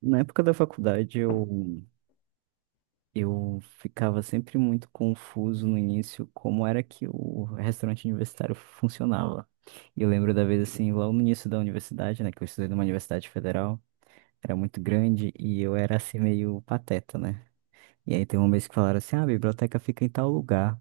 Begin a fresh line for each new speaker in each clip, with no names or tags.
Na época da faculdade, eu ficava sempre muito confuso no início como era que o restaurante universitário funcionava. E eu lembro da vez, assim, lá no início da universidade, né, que eu estudei numa universidade federal, era muito grande e eu era, assim, meio pateta, né? E aí tem um mês que falaram assim, ah, a biblioteca fica em tal lugar.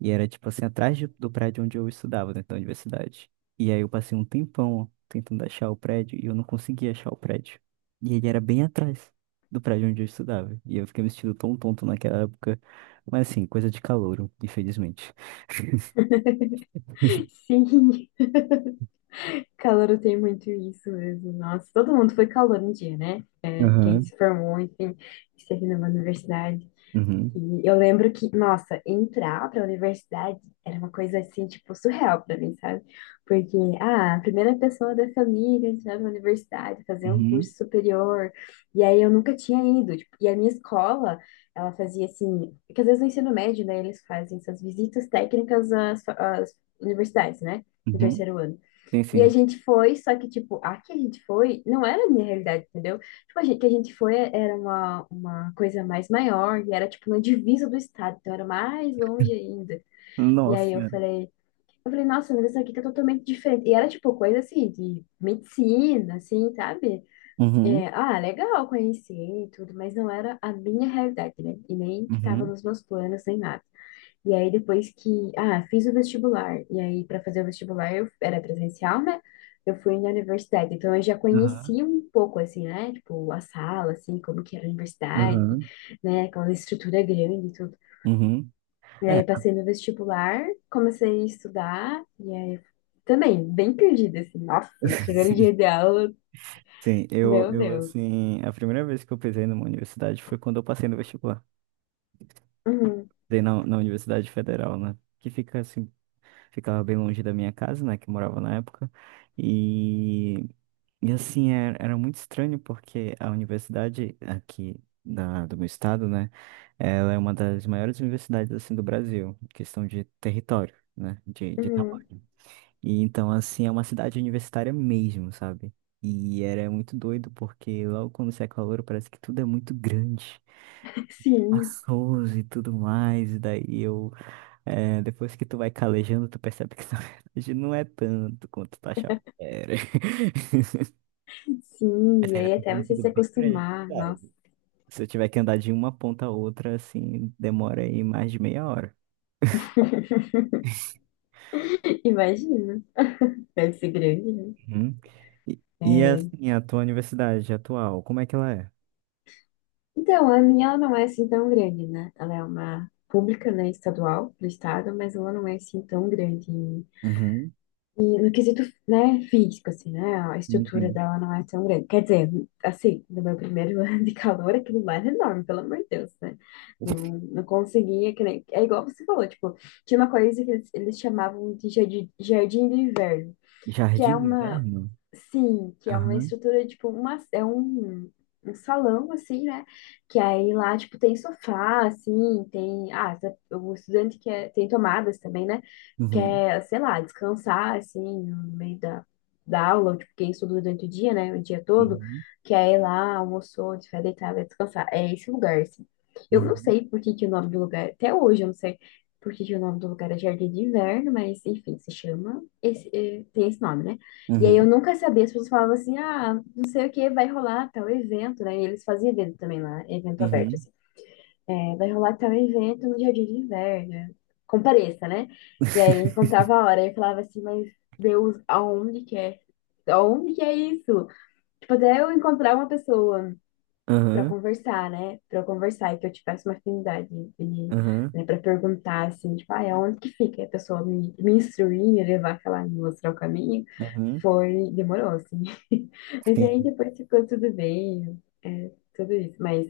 E era, tipo assim, atrás do prédio onde eu estudava, dentro da universidade. E aí eu passei um tempão tentando achar o prédio e eu não conseguia achar o prédio. E ele era bem atrás do prédio onde eu estudava. E eu fiquei me sentindo tão tonto naquela época. Mas assim, coisa de calouro, infelizmente.
Sim, calor tem muito isso mesmo. Nossa, todo mundo foi calor um dia, né? Quem
Aham.
se formou, enfim, esteve numa universidade.
Uhum,
E eu lembro que, nossa, entrar para a universidade era uma coisa assim, tipo, surreal para mim, sabe? Porque, a primeira pessoa da família a entrar na universidade, fazer um
uhum,
curso superior. E aí eu nunca tinha ido. Tipo, e a minha escola, ela fazia assim, porque às vezes no ensino médio, né, eles fazem essas visitas técnicas às, às universidades, né? No
uhum.
terceiro ano.
Sim,
E a
sim.
gente foi, só que, tipo, a que a gente foi não era a minha realidade, entendeu? Tipo, a gente, que a gente foi era uma coisa mais maior e era, tipo, na divisa do estado, então era mais longe ainda. E
Nossa
aí
senhora.
eu falei, nossa, mas isso aqui tá totalmente diferente. E era, tipo, coisa assim, de medicina, assim, sabe? É,
Uhum,
legal conhecer e tudo, mas não era a minha realidade, né? E nem que tava
uhum,
nos meus planos, nem nada. E aí depois que, fiz o vestibular. E aí para fazer o vestibular eu era presencial, né? Eu fui na universidade, então eu já
aham,
conhecia um pouco assim, né? Tipo, a sala, assim, como que era a universidade,
aham,
né? Aquela estrutura grande e tudo.
uhum.
E
É,
aí passei no vestibular, comecei a estudar e aí também bem perdida assim. Nossa, primeiro dia
sim.
de aula,
Sim, eu,
meu
eu
Deus.
assim, a primeira vez que eu pisei numa universidade foi quando eu passei no vestibular.
Uhum,
Dei na Universidade Federal, né? Que fica assim, ficava bem longe da minha casa, né? Que eu morava na época. E, e assim, era muito estranho porque a universidade aqui do meu estado, né? Ela é uma das maiores universidades assim do Brasil, em questão de território, né? De
uhum.
tamanho. E então, assim, é uma cidade universitária mesmo, sabe? E era muito doido porque logo quando você é calor parece que tudo é muito grande
Sim,
espaçoso e tudo mais. E daí eu depois que tu vai calejando, tu percebe que na verdade não é tanto quanto tu achava que era.
sim.
Mas
E
ainda
aí até
continua
você
tudo
se
bem grande,
acostumar,
é
nossa,
verdade. Se eu tiver que andar de uma ponta a outra, assim, demora aí mais de meia hora.
imagina. Deve ser grande, né?
Uhum. E
É.
assim, a tua universidade atual, como é que ela é?
Então, a minha ela não é assim tão grande, né? Ela é uma pública, né, estadual do estado, mas ela não é assim tão grande.
Uhum.
E no quesito, né, físico, assim, né, a
Sim,
estrutura
sim.
dela não é tão grande. Quer dizer, assim, no meu primeiro ano de calor, aquilo lá era enorme, pelo amor de Deus, né? Não conseguia, que nem... É igual você falou, tipo, tinha uma coisa que eles chamavam de jardim, jardim de inverno, que é
Jardim do
uma,
Inverno?
sim, que é uma
Aham.
estrutura, tipo, uma, é um, um salão, assim, né? Que aí lá, tipo, tem sofá, assim, tem... o estudante quer... Tem tomadas também, né?
Uhum.
Quer, sei lá, descansar, assim, no meio da, da aula, ou, tipo, quem estuda durante o dia, né? O dia todo,
Uhum.
que aí lá, almoçou, se vai deitar, vai descansar. É esse lugar, assim. Eu não
Uhum.
sei por que que o nome do lugar... Até hoje eu não sei por que que o nome do lugar é Jardim de Inverno, mas, enfim, se chama... Esse, tem esse nome, né? E aí eu
Uhum.
nunca sabia, as pessoas falavam assim, não sei o que, vai rolar tal evento, né? E eles faziam evento também lá, evento aberto,
Uhum.
assim. É, vai rolar tal evento no Jardim de Inverno, compareça, né? E aí contava a hora, e eu falava assim, mas Deus, aonde que é? Aonde que é isso? Tipo, até eu encontrar uma pessoa
Uhum.
pra
Aham.
conversar, né? Pra eu conversar e que eu tivesse uma afinidade de,
Aham.
né, para perguntar, assim, tipo, aonde que fica? E a pessoa me, me instruir, me levar, sei lá, me mostrar o caminho.
Uhum.
Foi, demorou, assim. Mas aí
Sim.
depois ficou tudo bem, é, tudo isso. Mas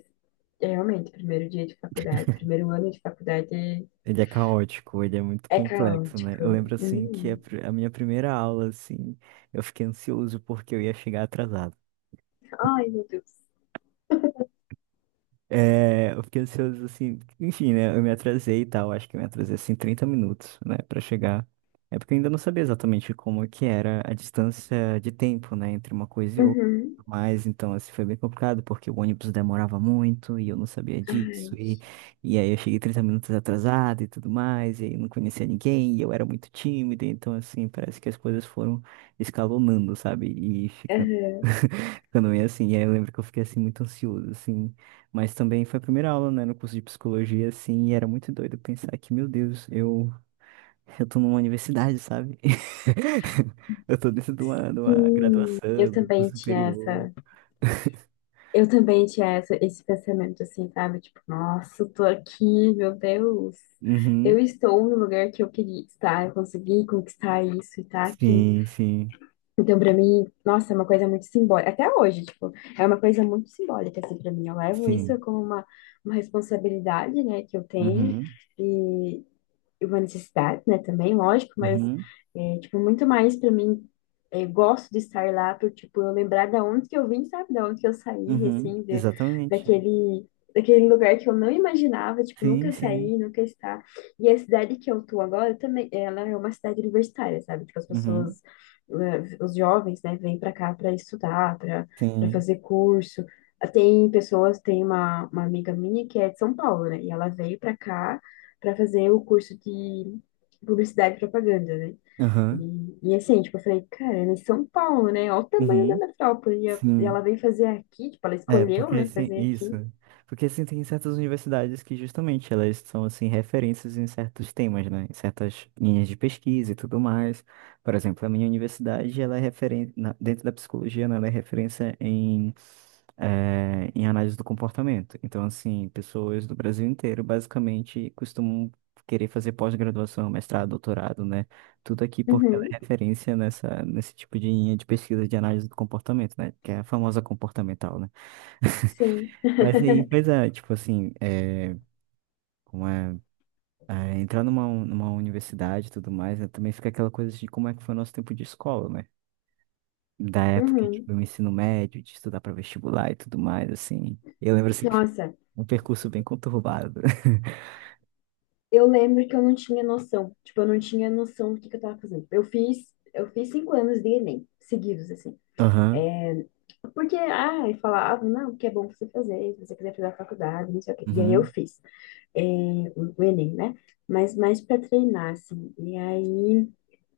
é, realmente, primeiro dia de faculdade, primeiro ano de faculdade é,
Ele é caótico, ele é muito
é
complexo, né? Eu lembro
caótico.
assim que a,
Hum.
pri- a minha primeira aula, assim, eu fiquei ansioso porque eu ia chegar atrasado.
Ai, meu Deus.
É, eu fiquei ansioso, assim, enfim, né? Eu me atrasei e tal, acho que eu me atrasei, assim, 30 minutos, né, pra chegar. É porque eu ainda não sabia exatamente como é que era a distância de tempo, né, entre uma coisa e outra.
Uhum.
Mas, então, assim, foi bem complicado, porque o ônibus demorava muito e eu não sabia disso.
Ai.
E aí eu cheguei 30 minutos atrasado e tudo mais, e aí eu não conhecia ninguém, e eu era muito tímido. Então, assim, parece que as coisas foram escalonando, sabe? E ficando.
Aham.
Ficando meio assim, e aí eu lembro que eu fiquei assim muito ansioso, assim, mas também foi a primeira aula, né, no curso de psicologia, assim, e era muito doido pensar que, meu Deus, eu, tô numa universidade, sabe? Eu tô dentro de uma
Sim, eu
graduação, do
também
curso
tinha
superior.
essa, eu também tinha essa, esse pensamento assim, sabe? Tipo, nossa, eu tô aqui, meu Deus. Eu
Uhum.
estou no lugar que eu queria estar, eu consegui conquistar isso e tá aqui.
Sim, sim,
Então, pra mim, nossa, é uma coisa muito simbólica. Até hoje, tipo, é uma coisa muito simbólica, assim, pra mim. Eu levo isso
sim.
como uma responsabilidade, né, que eu tenho.
Uhum.
E, uma necessidade, né, também, lógico, mas,
Uhum.
é, tipo, muito mais para mim, é, gosto de estar lá por, tipo, eu lembrar da onde que eu vim, sabe, da onde que eu saí,
Uhum.
assim, de,
Exatamente.
daquele, daquele lugar que eu não imaginava, tipo,
Sim,
nunca
sim.
sair, nunca estar. E a cidade que eu tô agora também, ela é uma cidade universitária, sabe, tipo, as
Uhum.
pessoas, os jovens, né, vêm para cá para estudar, para para
Sim.
fazer curso, tem pessoas, tem uma amiga minha que é de São Paulo, né? E ela veio para cá para fazer o curso de publicidade e propaganda, né?
Aham.
E assim, tipo, eu falei, cara, ela é em São Paulo, né? Olha o tamanho da
Uhum.
metrópole. E e ela
Sim.
veio fazer aqui, tipo, ela
É,
escolheu,
porque
né,
assim,
fazer
isso.
aqui.
Porque assim, tem certas universidades que justamente elas são assim referências em certos temas, né? Em certas linhas de pesquisa e tudo mais. Por exemplo, a minha universidade, ela é referência dentro da psicologia, né? Ela é referência em em análise do comportamento. Então, assim, pessoas do Brasil inteiro basicamente costumam querer fazer pós-graduação, mestrado, doutorado, né? Tudo aqui porque ela
Uhum,
é referência nesse tipo de linha de pesquisa de análise do comportamento, né? Que é a famosa comportamental, né?
sim.
Mas aí, pois é, tipo assim, é, como é, entrar numa universidade e tudo mais, né, também fica aquela coisa de como é que foi o nosso tempo de escola, né? Da época,
Uhum.
tipo, do ensino médio, de estudar para vestibular e tudo mais, assim. Eu lembro, assim, que foi
Nossa,
um percurso bem conturbado.
eu lembro que eu não tinha noção. Tipo, eu não tinha noção do que eu tava fazendo. Eu fiz 5 anos de Enem, seguidos, assim.
Aham,
Porque, e falava, não, que é bom você fazer, se você quiser fazer a faculdade, não sei o quê. E aí eu
uhum,
fiz. É, o Enem, né? Mas mais para treinar, assim. E aí,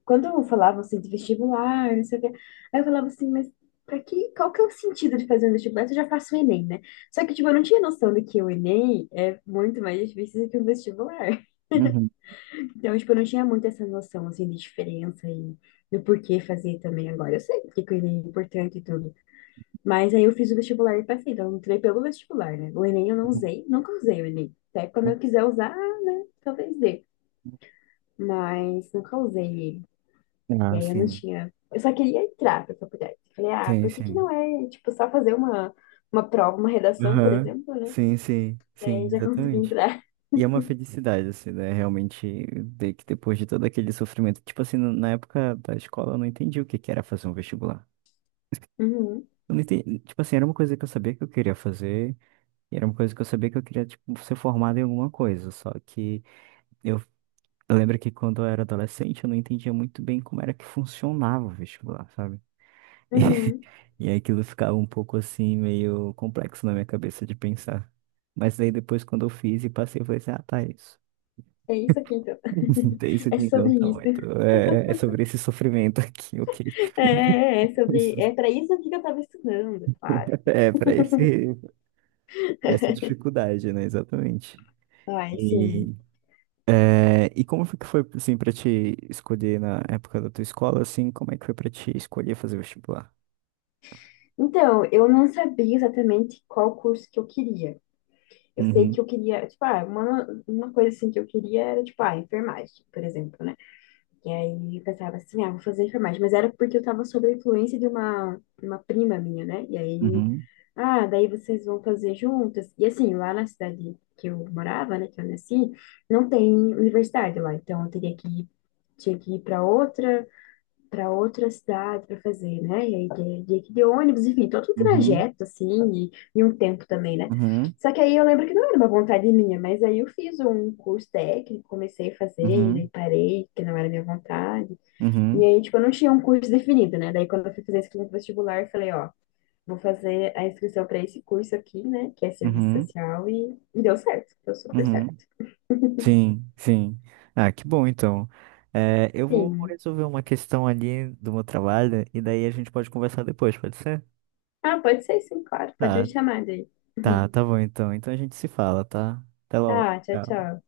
quando eu falava assim de vestibular, não sei o quê, aí eu falava assim, mas para que, qual que é o sentido de fazer um vestibular se eu já faço o Enem, né? Só que, tipo, eu não tinha noção de que o Enem é muito mais difícil do que um vestibular.
uhum,
Então, tipo, eu não tinha muito essa noção, assim, de diferença e do porquê fazer também agora. Eu sei porque que o Enem é importante e tudo. Mas aí eu fiz o vestibular e passei, então eu entrei pelo vestibular, né? O Enem eu não
uhum,
usei, nunca usei o Enem. Até quando
uhum.
eu quiser usar, né? Talvez dê. Mas nunca usei ele. E
Ah,
aí eu não
sim,
tinha. Eu só queria entrar pra faculdade. Falei,
sim,
por que que não
sim.
é, tipo, só fazer uma prova, uma redação, por
Aham,
exemplo, né?
sim, sim, sim,
Daí já consegui
exatamente.
entrar.
E é uma felicidade, assim, né? Realmente, de que depois de todo aquele sofrimento. Tipo assim, na época da escola eu não entendi o que que era fazer um vestibular.
Uhum,
Eu não entendi, tipo assim, era uma coisa que eu sabia que eu queria fazer, e era uma coisa que eu sabia que eu queria, tipo, ser formado em alguma coisa. Só que eu, eu lembro que quando eu era adolescente eu não entendia muito bem como era que funcionava o vestibular, sabe?
uhum.
E, e aí aquilo ficava um pouco assim, meio complexo na minha cabeça de pensar. Mas daí depois, quando eu fiz e passei, eu falei assim, ah, tá, é isso.
É isso aqui, então.
Tem isso
É
aqui então,
sobre
tá bom.
isso.
Então, é, é sobre esse sofrimento aqui, ok?
É, é é sobre. É pra isso aqui que eu tava estudando, claro.
É, para esse, essa dificuldade, né? Exatamente.
Ai, sim.
E, é, e como foi que foi, assim, pra te escolher na época da tua escola, assim, como é que foi pra te escolher fazer vestibular?
Então, eu não sabia exatamente qual curso que eu queria. Eu sei
Uhum,
que eu queria, tipo, uma coisa assim que eu queria era, tipo, enfermagem, por exemplo, né? E aí eu pensava assim, vou fazer enfermagem. Mas era porque eu tava sob a influência de uma prima minha, né? E aí,
uhum,
daí vocês vão fazer juntas. E assim, lá na cidade que eu morava, né, que eu nasci, não tem universidade lá. Então, eu teria que ir, tinha que ir para outra cidade para fazer, né? E aí de ônibus, enfim, todo um
uhum,
trajeto, assim, e um tempo também, né?
uhum,
Só que aí eu lembro que não era uma vontade minha, mas aí eu fiz um curso técnico, comecei a fazer, e daí
uhum,
parei, que não era minha vontade. E
uhum,
aí, tipo, eu não tinha um curso definido, né? Daí quando eu fui fazer a inscrição vestibular, eu falei, ó, vou fazer a inscrição para esse curso aqui, né? Que é serviço
uhum,
social, e deu certo, deu super
uhum,
certo.
uhum. Sim, sim. Ah, que bom então. É, eu vou
Sim.
resolver uma questão ali do meu trabalho e daí a gente pode conversar depois, pode ser?
Ah, pode ser sim, claro, pode me
Tá,
chamar daí.
tá, tá bom então. Então a gente se fala, tá? Até logo.
Tá, tchau,
Tchau.
tchau.